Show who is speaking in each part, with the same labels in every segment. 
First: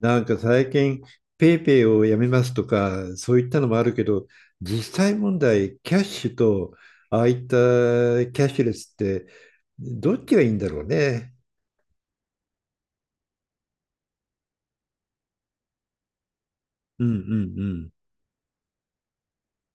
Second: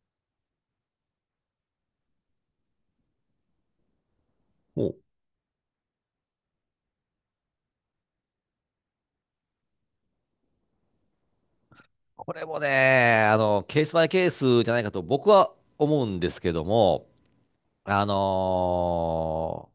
Speaker 1: なんか最近、ペイペイをやめますとか、そういったのもあるけど、
Speaker 2: ほう。
Speaker 1: 実際問題、キャッシュと、ああいったキャッシュレスって、どっちがいいんだろうね。
Speaker 2: これもね、ケースバイケースじゃないかと僕は思うんですけど
Speaker 1: うん
Speaker 2: も、
Speaker 1: うん
Speaker 2: あの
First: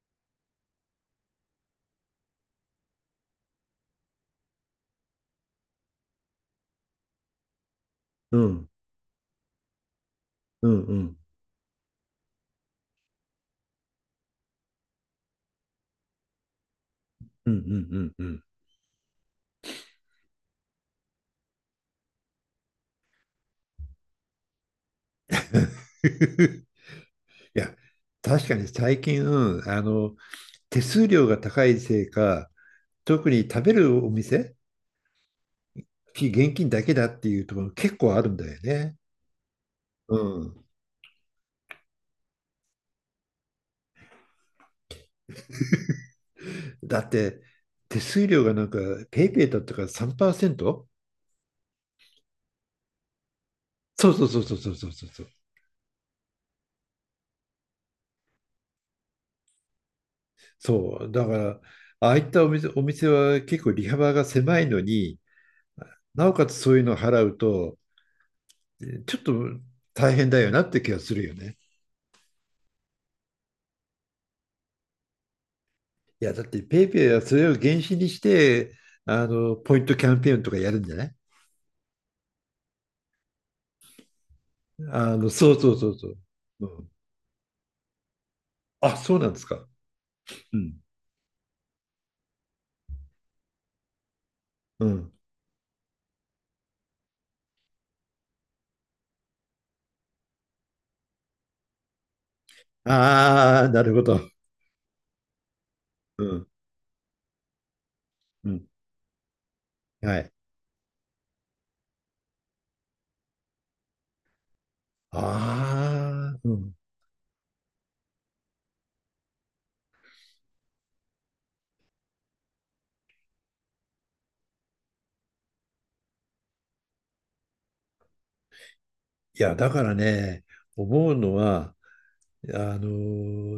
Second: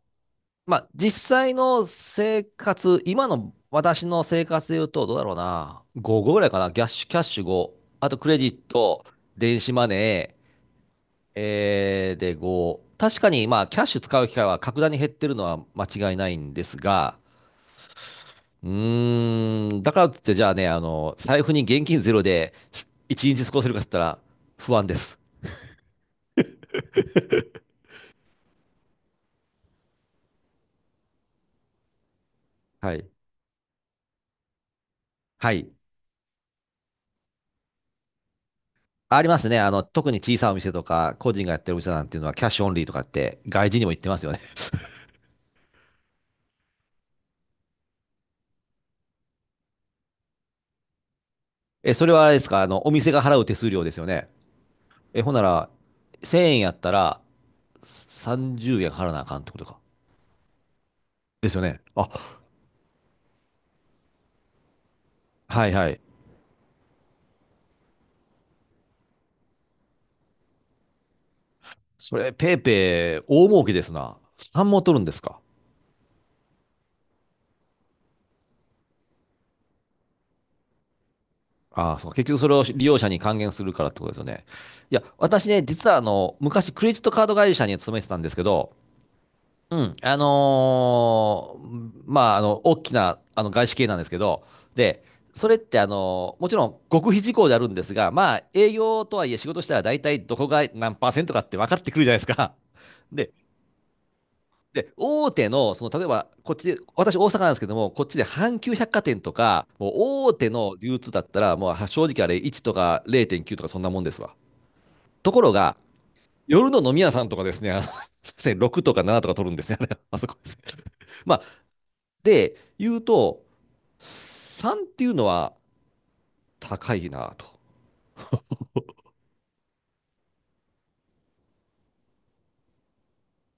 Speaker 2: ーまあ、実際の生活、今の私の生活で言うと、どうだろうな、5ぐらいかな。キャッシュ、キャッシュ5、あとク
Speaker 1: う
Speaker 2: レ
Speaker 1: ん。う
Speaker 2: ジッ
Speaker 1: ん
Speaker 2: ト、電子マネー、
Speaker 1: うんうん
Speaker 2: で5。確かに、まあ、キャッシュ使う機会は格段に減ってるのは間違いないんですが、
Speaker 1: うんうんうんうん。
Speaker 2: だからといって、じゃあね、財布に現金ゼロで一日過ごせるかっつったら不安です。
Speaker 1: いや、確かに最近、うん、手数料が高いせいか、
Speaker 2: はい。
Speaker 1: 特に食べるお店、
Speaker 2: はい。
Speaker 1: 非現金だけだっていうところ結構あるんだよね。
Speaker 2: ありますね。特に小さいお店とか、個人がやってるお店なんていうのは、キャッシュオンリーとかって、外人にも言ってますよね。
Speaker 1: だって、手数料がなんか、ペイペイだったから 3%？
Speaker 2: え、それはあれですか、お店が払う手数料ですよ
Speaker 1: そうそう
Speaker 2: ね。
Speaker 1: そうそうそうそう
Speaker 2: え、
Speaker 1: そう。
Speaker 2: ほんなら、1000円やったら、30円払わなあかんってことか。
Speaker 1: そう、だか
Speaker 2: です
Speaker 1: ら、
Speaker 2: よね。
Speaker 1: あ
Speaker 2: あ、
Speaker 1: あいったお店は結構利幅が狭いのに、
Speaker 2: はいはい。
Speaker 1: なおかつそういうのを払うと、ちょっと大変だよなって気がするよね。
Speaker 2: それ、ペイペイ、大儲けですな。3も取るんですか？
Speaker 1: いや、だってペイペイはそれを原資にして、あの、ポイントキャンペーンとかやるんじゃない？
Speaker 2: ああ、そう、結局それを利用者に還元するからってことですよね。いや、私
Speaker 1: そう
Speaker 2: ね、
Speaker 1: そうそ
Speaker 2: 実
Speaker 1: う
Speaker 2: は
Speaker 1: そう。う
Speaker 2: 昔ク
Speaker 1: ん、
Speaker 2: レジットカード会社に勤めてたんですけど、
Speaker 1: あ、そうなんですか。
Speaker 2: うん、
Speaker 1: うん。
Speaker 2: まあ、大きな、外資系なんですけど、
Speaker 1: う
Speaker 2: で、
Speaker 1: ん。
Speaker 2: それってもちろん極秘事項であるんですが、まあ、営業とはいえ仕事したら大体どこが何パーセントかって分かってくるじゃないですか。で、
Speaker 1: ああ、なるほど。
Speaker 2: で、大手の、例え
Speaker 1: う
Speaker 2: ば、
Speaker 1: ん。
Speaker 2: こっちで、私、大阪なんですけども、こっちで
Speaker 1: う
Speaker 2: 阪
Speaker 1: ん。
Speaker 2: 急百貨店とか、もう
Speaker 1: はい。
Speaker 2: 大手の流通だったら、もう正直あれ、1とか0.9とかそんなもんですわ。ところが、
Speaker 1: ああ、う
Speaker 2: 夜
Speaker 1: ん。
Speaker 2: の飲み屋さんとかですね、ですい6 とか7とか取るんですね、あれ。 あそこですね。まあ、で、言うと、3っていうのは高いなと。
Speaker 1: いや、だからね、思うのは、あの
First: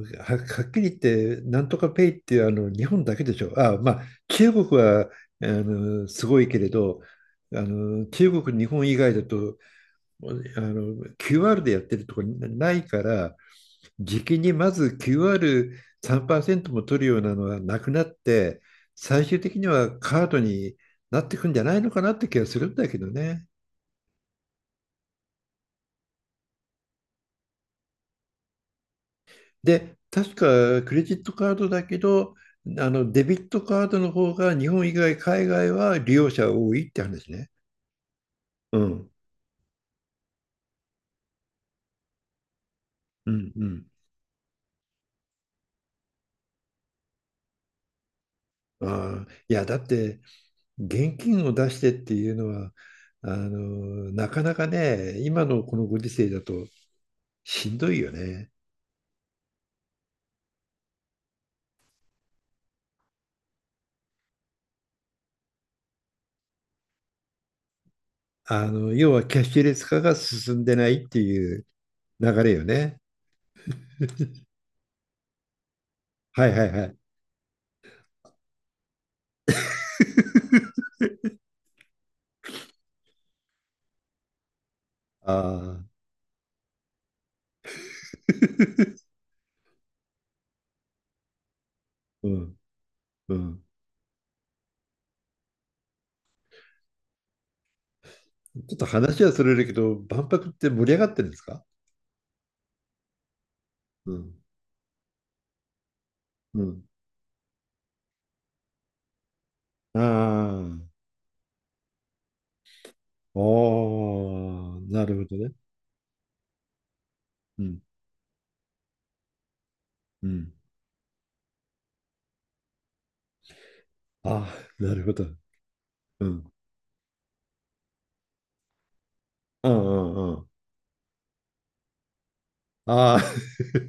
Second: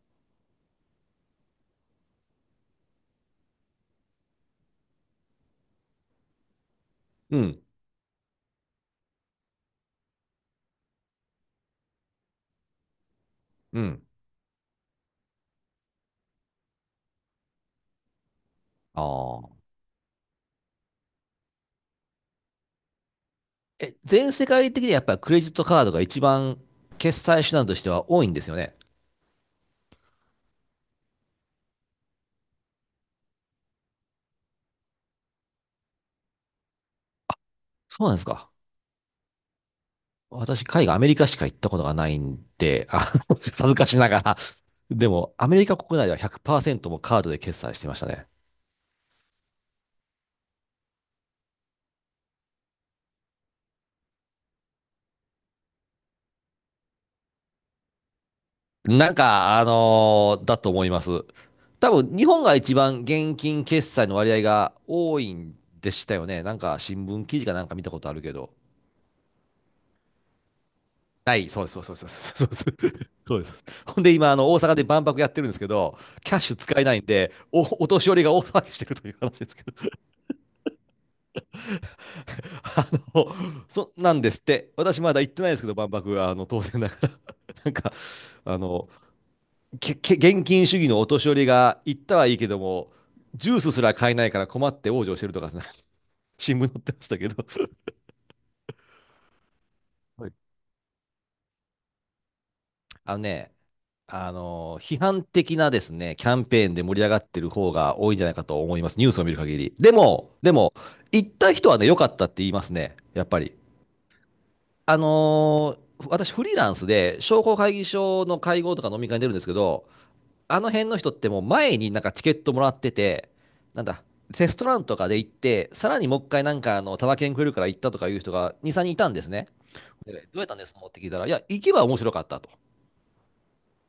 Speaker 1: はっきり言って、なんとかペイってあの日本だけでしょ。あ、まあ、中国はすごいけれど、
Speaker 2: う
Speaker 1: あ
Speaker 2: ん、
Speaker 1: の中国、日本以外だとQR でやってるとこないから、
Speaker 2: うん。
Speaker 1: 時期にまず QR3% も取るようなのはなくなって、最終
Speaker 2: あ
Speaker 1: 的
Speaker 2: あ。
Speaker 1: にはカードになってくんじゃないのかなって気がするんだけどね。
Speaker 2: え、全世界的にやっぱりクレジットカードが一番決済手段としては多いんですよね。
Speaker 1: で、確かクレジットカードだけど、デビットカードの方が日本以外、海外は利用者多いって話ね。
Speaker 2: そうなんですか。
Speaker 1: うん、
Speaker 2: 私、海外、アメリカしか行ったことがないんで、
Speaker 1: うん、
Speaker 2: 恥
Speaker 1: う
Speaker 2: ずか
Speaker 1: ん。
Speaker 2: しながら。でも、アメリカ国内では100%もカードで決済してましたね。
Speaker 1: ああ、いや、だって現金を出してっていうのは、なかなかね、今のこのご時世だとしんどいよね。
Speaker 2: なんか、だと思います。多分、日本が一番現金決済の割合が多いんでしたよね。なんか、新聞記事かなんか見たことあるけど。
Speaker 1: 要はキャッシュレス化が進んでないって
Speaker 2: ない、
Speaker 1: い
Speaker 2: そ
Speaker 1: う
Speaker 2: うです、そうです、
Speaker 1: 流
Speaker 2: そう
Speaker 1: れ
Speaker 2: で
Speaker 1: よ
Speaker 2: す、そうで
Speaker 1: ね。
Speaker 2: す。そうです。ほんで、今、大阪で万博やってるんですけど、キャッ
Speaker 1: はい
Speaker 2: シュ
Speaker 1: はい
Speaker 2: 使
Speaker 1: は
Speaker 2: えな
Speaker 1: い。
Speaker 2: いんで、お年寄りが大騒ぎしてるという話ですけど。あの、なんですって。私まだ行っ
Speaker 1: あ
Speaker 2: てないですけど、
Speaker 1: あ、
Speaker 2: 万博は、当然だから。なんか、あの、現金主義のお年寄りが行ったは
Speaker 1: う
Speaker 2: いいけど
Speaker 1: ん、
Speaker 2: も、
Speaker 1: う
Speaker 2: ジュー
Speaker 1: ん。
Speaker 2: スすら買えないから困って往生してるとか、新聞載ってましたけど。
Speaker 1: ちょっと話はそれるけど、万
Speaker 2: はい、
Speaker 1: 博って盛り上がってるんですか？
Speaker 2: あのね、
Speaker 1: うん。
Speaker 2: 批判的なですね、キャン
Speaker 1: う
Speaker 2: ペーンで
Speaker 1: ん。
Speaker 2: 盛り上がってる方が多いんじゃないかと思います。ニュースを見る限り。で
Speaker 1: あ
Speaker 2: も、
Speaker 1: あ、
Speaker 2: 行った人はね、良かったって言いますね。やっぱり。
Speaker 1: おー、
Speaker 2: あ
Speaker 1: なるほどね。
Speaker 2: のー私フリーランスで商工
Speaker 1: う
Speaker 2: 会
Speaker 1: ん。
Speaker 2: 議所の会合とか飲み会に出るんですけど、
Speaker 1: うん。
Speaker 2: あの辺の人ってもう前になんかチケットもらってて、なんだ、テ
Speaker 1: あ
Speaker 2: ストラ
Speaker 1: あ、
Speaker 2: ン
Speaker 1: な
Speaker 2: と
Speaker 1: る
Speaker 2: か
Speaker 1: ほ
Speaker 2: で
Speaker 1: ど。
Speaker 2: 行って、さらにもう
Speaker 1: う
Speaker 2: 一回
Speaker 1: ん。
Speaker 2: なんかタダ券くれるから行ったとかいう人が2、3人いたんですね。
Speaker 1: う
Speaker 2: で
Speaker 1: ん
Speaker 2: ど
Speaker 1: うんう
Speaker 2: うやっ
Speaker 1: ん。
Speaker 2: たんですのって聞いたら、いや、行けば面白かったと。
Speaker 1: ああ、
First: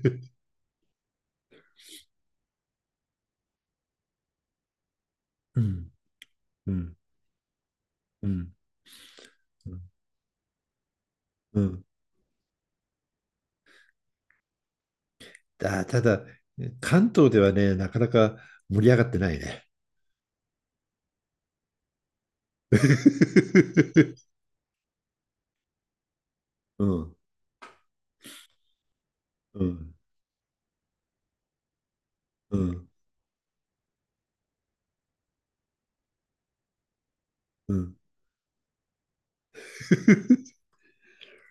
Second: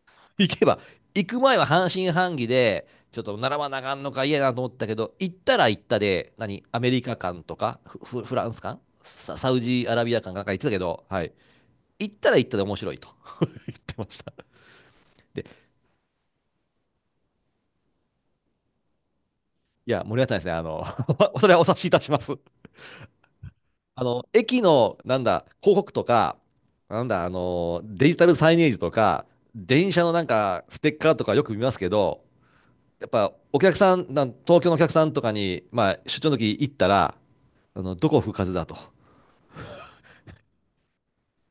Speaker 2: 行けば、行く前は半信半疑で、ちょっと並ばなあかんのか嫌やなと思ったけど、行った
Speaker 1: う
Speaker 2: ら行っ
Speaker 1: ん。
Speaker 2: たで、何、
Speaker 1: う
Speaker 2: アメ
Speaker 1: ん。
Speaker 2: リカ館とか、フ、フ
Speaker 1: う
Speaker 2: フラ
Speaker 1: ん。
Speaker 2: ンス館、サウジアラビア館かなんか行ってたけど、はい。
Speaker 1: うん。
Speaker 2: 行ったら行ったで面白いと 言ってました。で、
Speaker 1: ただ、関東ではね、なかなか盛り上がってないね。
Speaker 2: いや、盛り上がさんですね、それはお察しいたします。駅の、なんだ、広告とか、
Speaker 1: う
Speaker 2: なん
Speaker 1: ん。
Speaker 2: だ、デジタルサイネージとか、
Speaker 1: う
Speaker 2: 電
Speaker 1: ん。
Speaker 2: 車のなんか、ステッカーとかよく見ますけど、
Speaker 1: うん。
Speaker 2: やっぱ、お客さん、東京のお客さんとかに、まあ、出張の時行ったら、
Speaker 1: うん。
Speaker 2: どこ吹かずだと。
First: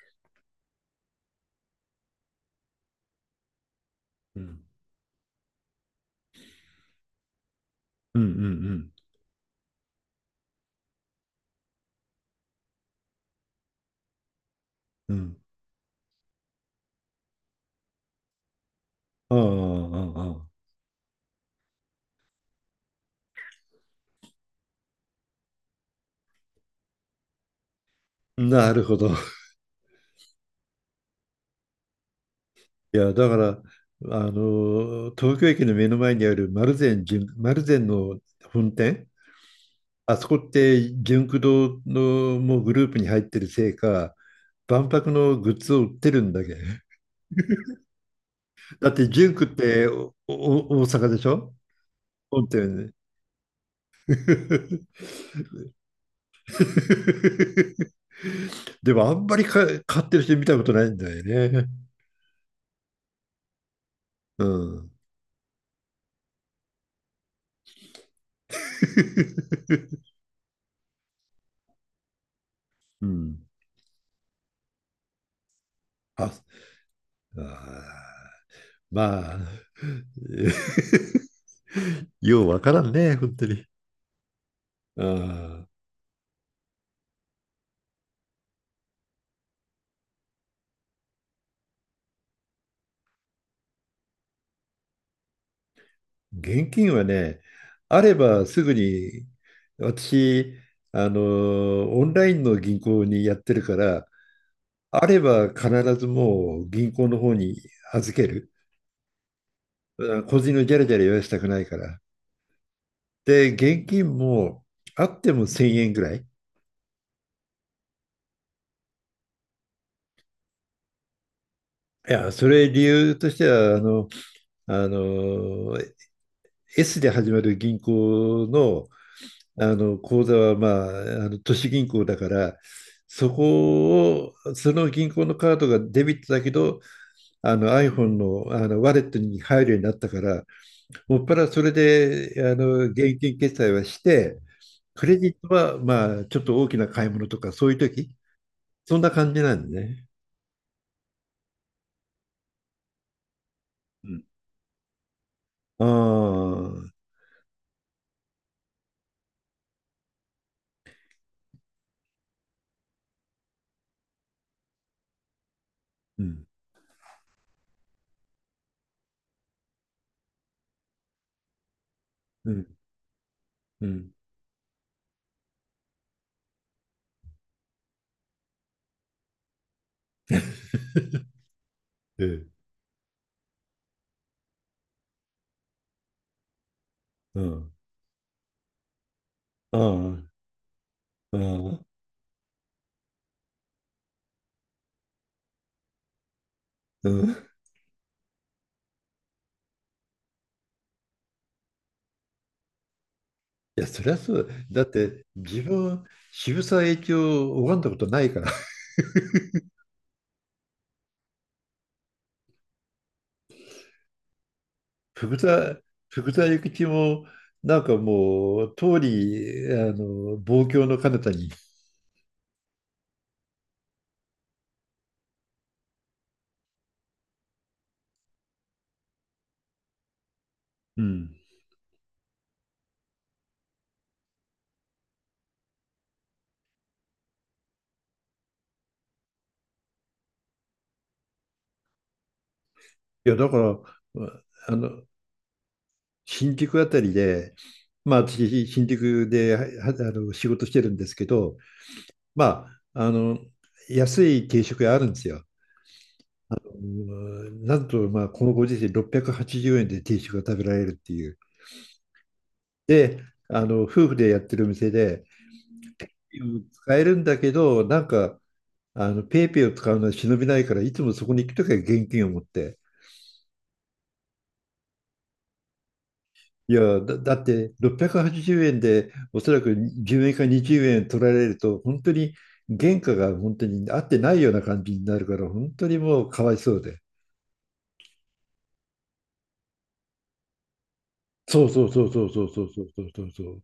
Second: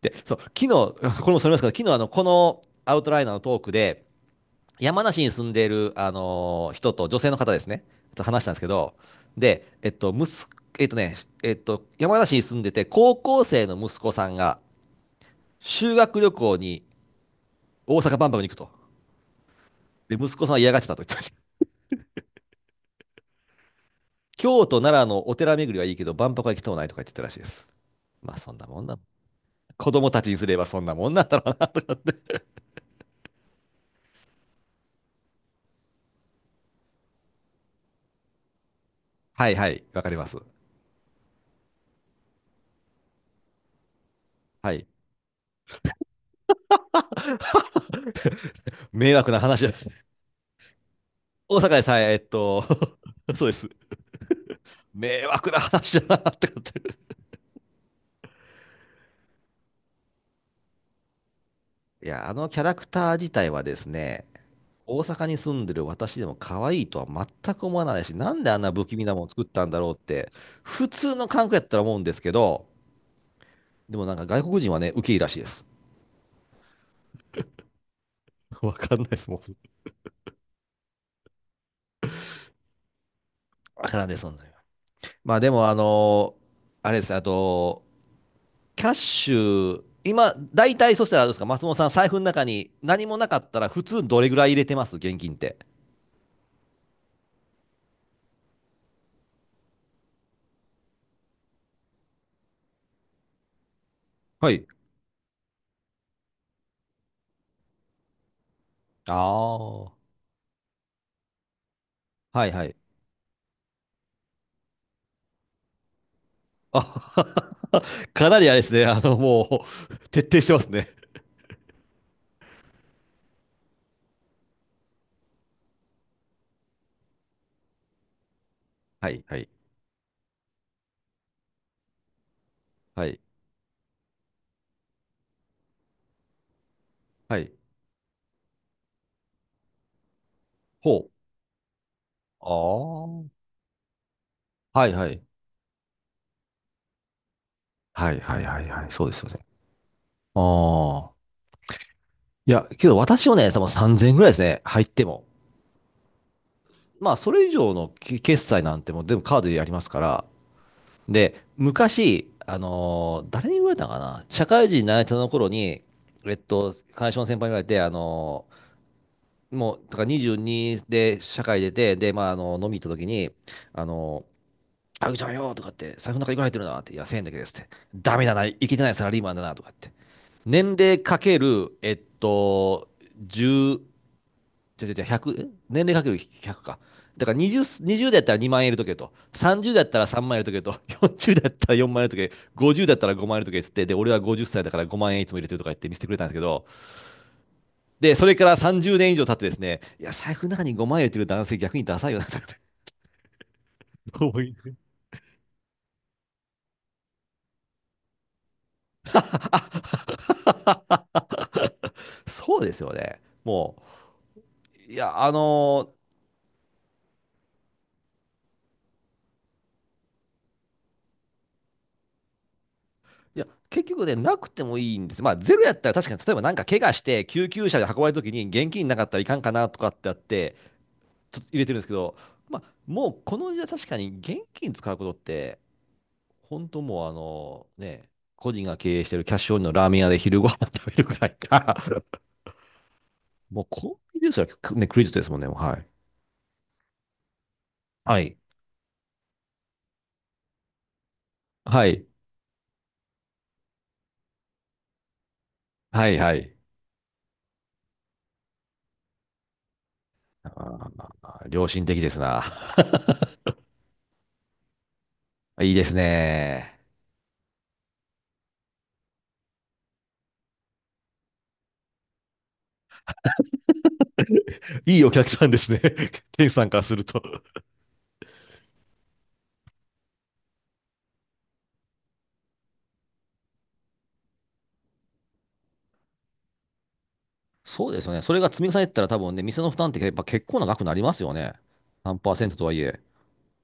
Speaker 2: で、そう、昨日、これもそれますけど、昨日、このアウトライナーのトークで、
Speaker 1: うん。
Speaker 2: 山梨に住んでいる、人と女性の方ですね、
Speaker 1: う
Speaker 2: と
Speaker 1: ん。うん。
Speaker 2: 話し
Speaker 1: う
Speaker 2: たんですけ
Speaker 1: ん。
Speaker 2: ど、で、息子、えっとね、えっと、山梨に住んでて、高校生の息子さんが
Speaker 1: うん。
Speaker 2: 修学旅行に大阪万博に行くと。
Speaker 1: ああ、あ
Speaker 2: で、
Speaker 1: あ、
Speaker 2: 息子
Speaker 1: あ
Speaker 2: さんは嫌がってたと言ってました。京都、奈良のお寺巡りはいいけど、万博は行きとうないとか言ってたらしいです。まあ、
Speaker 1: あ。
Speaker 2: そんな
Speaker 1: な
Speaker 2: も
Speaker 1: る
Speaker 2: ん
Speaker 1: ほ
Speaker 2: な。
Speaker 1: ど。
Speaker 2: 子供たちにすればそんなもんなんだろうな。
Speaker 1: いや、だから、東京駅の目の前にある丸善の本店、
Speaker 2: はいはい、わか
Speaker 1: あ
Speaker 2: りま
Speaker 1: そこ
Speaker 2: す。
Speaker 1: って純駆動のもうグループに入ってるせいか、
Speaker 2: はい。
Speaker 1: 万博のグッズを売ってるんだけど。だって
Speaker 2: 迷惑
Speaker 1: 純
Speaker 2: な
Speaker 1: 駆っ
Speaker 2: 話で
Speaker 1: て
Speaker 2: す。
Speaker 1: おお大阪でしょ？
Speaker 2: 大阪でさえ、
Speaker 1: 本店ね。
Speaker 2: そうです。迷惑な話だなってこと。
Speaker 1: でもあんまり買ってる人見たことないんだよね。
Speaker 2: いや、あのキャラクター自体はですね、
Speaker 1: うん。
Speaker 2: 大阪に住んでる私でも可愛いとは全く思わないし、なんであんな不気味なもの作ったんだろうっ て、普通の韓国やったら思うんですけど、
Speaker 1: うん。
Speaker 2: でもなんか外国人はね、ウケいいらしいです。
Speaker 1: あ、あー
Speaker 2: わかんないです、
Speaker 1: まあ、
Speaker 2: もう。
Speaker 1: ようわからんね、本当に。
Speaker 2: わからんです、そんなの。
Speaker 1: あ
Speaker 2: まあで
Speaker 1: あ、
Speaker 2: も、あれです、あと、キャッシュ、今、大体そしたらあれですか、松本さん、財布の中に何もなかったら、普通どれぐらい入れてます現金って。
Speaker 1: 現金はね、あればすぐに、私、オンラインの銀行にやってるから、
Speaker 2: はい。
Speaker 1: あれば必ずもう銀行の方に預ける。
Speaker 2: ああ、は
Speaker 1: 個人のジャラジャラ言わせたくないから。
Speaker 2: いはい。
Speaker 1: で、現金もあっても1000円ぐらい。
Speaker 2: あ、 かなりあれですね。もう、徹底してますね。
Speaker 1: いや、それ理由としては、あの、S で始まる銀行の、
Speaker 2: はいはい
Speaker 1: あの口座は、まあ、あの都市銀行だから、
Speaker 2: はい。
Speaker 1: そこを、その銀行のカードがデビットだけど、
Speaker 2: はい。
Speaker 1: iPhone の、ワレットに入るようになったから、
Speaker 2: ほ
Speaker 1: もっ
Speaker 2: う。
Speaker 1: ぱらそれで
Speaker 2: あ
Speaker 1: 現金決済はして、
Speaker 2: あ、はい
Speaker 1: ク
Speaker 2: は
Speaker 1: レ
Speaker 2: い。
Speaker 1: ジットは、まあ、ちょっと大きな買い物とか、そういう
Speaker 2: は
Speaker 1: 時
Speaker 2: いはいはいはい。
Speaker 1: そん
Speaker 2: そ
Speaker 1: な
Speaker 2: うですよ
Speaker 1: 感
Speaker 2: ね。
Speaker 1: じなんでね。
Speaker 2: ああ。いや、けど私もね、多分
Speaker 1: う
Speaker 2: 3000円
Speaker 1: ん
Speaker 2: ぐらいですね。入っても。
Speaker 1: ああ、
Speaker 2: まあ、それ以上の決済なんてもう全部カードでやりますから。で、昔、誰に言われたのかな、社会人になれたの頃に、
Speaker 1: うん、
Speaker 2: 会社の先輩に言われて、もう、だから22で社会出て、で、まあ、
Speaker 1: うん、
Speaker 2: 飲み行った時に、あ
Speaker 1: うん、
Speaker 2: のあぐちゃんよとかって、財布の中いくら入ってるなって、いや、1000円だけですって。ダメだな、いけてないサラリーマンだなとかって。年齢かけ る、
Speaker 1: うん、
Speaker 2: 10、じゃ100、年齢かける100か。だから
Speaker 1: う
Speaker 2: 20、
Speaker 1: ん、
Speaker 2: 20だったら2万円入れとけと。30
Speaker 1: あ
Speaker 2: だったら
Speaker 1: あ、
Speaker 2: 3万円入れとけと。40
Speaker 1: あ
Speaker 2: だったら
Speaker 1: あ、
Speaker 2: 4万円入れとけ。50だったら5万円入れとけっつって。で、俺は50歳だから5万円いつも入れてるとか言って見せてくれたんですけど。
Speaker 1: うん。
Speaker 2: で、それから30年以上経ってですね、いや、財布の中に5万円入れてる男性逆にダサいよなとかって
Speaker 1: いや、そりゃ そ
Speaker 2: 思
Speaker 1: う。
Speaker 2: い。
Speaker 1: だって、自分、渋沢栄一を拝んだことないから。
Speaker 2: そうですよね。もう、いや、
Speaker 1: 福沢、福沢諭吉も、なんかもう、通り、望郷の彼方に。
Speaker 2: いや、結局ね、なくてもいいんです。まあ、ゼロやったら確かに、例えばなんか怪我して、救急車で運ばれた時に現金なかったらいかんかなとかってあって、
Speaker 1: うん。
Speaker 2: ちょっと入れてるんですけど、まあ、もうこの時代確かに現金使うことって、本当もうね、個人が経営してるキャッシュオンリーのラーメン屋で昼ご飯食べるくらいか。
Speaker 1: いや、だか
Speaker 2: もう
Speaker 1: ら、
Speaker 2: コンビニですら、
Speaker 1: あ
Speaker 2: ね、ク
Speaker 1: の、
Speaker 2: レジットですもんね、もう、はい。
Speaker 1: 新宿あたりで、ま
Speaker 2: は
Speaker 1: あ、
Speaker 2: い。
Speaker 1: 私、新宿で、は仕事してるんですけど、
Speaker 2: はい。
Speaker 1: まあ、安い定食屋あるんですよ。
Speaker 2: はい、はい。
Speaker 1: うん、なんと、まあ、このご時世680円で定食
Speaker 2: あ
Speaker 1: が食べられるっていう。
Speaker 2: ー、良心的ですな。
Speaker 1: で、夫婦でやってる店で、
Speaker 2: いいですね。
Speaker 1: 使えるんだけど、なんか、ペイペイを使うのは忍びないから、いつもそこに行くときは現金を持って。
Speaker 2: いいお客さんですね。店主さん
Speaker 1: い
Speaker 2: からす
Speaker 1: や、
Speaker 2: る
Speaker 1: だ、だ
Speaker 2: と。
Speaker 1: って680円で、おそらく10円か20円取られると、本当に原価が本当に合ってないような感じになるから、本当にもうかわいそうで。
Speaker 2: そうですよね。それが積み重ねてたら多分ね、店の負担ってやっぱ結構な額になりますよね。
Speaker 1: そうそうそう
Speaker 2: 何
Speaker 1: そう
Speaker 2: パー
Speaker 1: そ
Speaker 2: セ
Speaker 1: う
Speaker 2: ント
Speaker 1: そ
Speaker 2: と
Speaker 1: う
Speaker 2: はい
Speaker 1: そう
Speaker 2: え。
Speaker 1: そうそうそう。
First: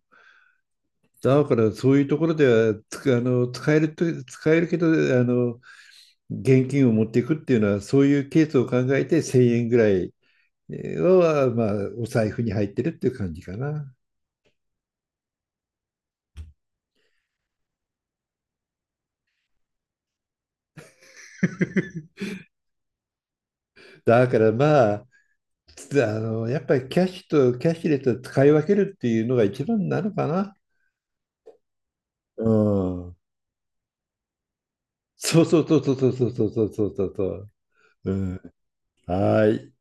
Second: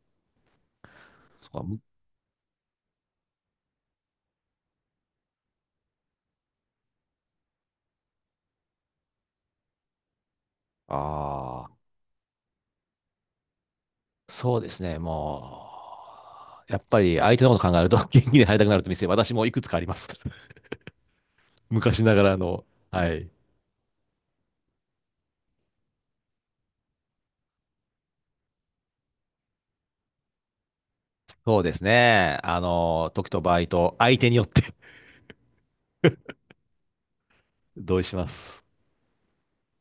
Speaker 1: だ
Speaker 2: そっ
Speaker 1: から
Speaker 2: か、
Speaker 1: そういうところではつあの使えると使えるけどの現金を持っていくっていうのは、そういうケースを考えて1000円ぐらいは、まあ、
Speaker 2: ああ
Speaker 1: お財布に入ってるっていう感じかな。
Speaker 2: ー、そうですね、もう、やっぱり相手のこと考えると、元気で入りたくなると店、私もいくつかあります。昔ながらの、はい。
Speaker 1: だからまあ、やっぱりキャッシュとキャッシュレスを使い分けるっていうのが一番なのかな。
Speaker 2: そうですね、
Speaker 1: うん。
Speaker 2: 時と場合と、相手によって
Speaker 1: そうそうそうそうそうそうそうそうそう。
Speaker 2: 同意
Speaker 1: う
Speaker 2: しま
Speaker 1: ん。
Speaker 2: す。
Speaker 1: はい。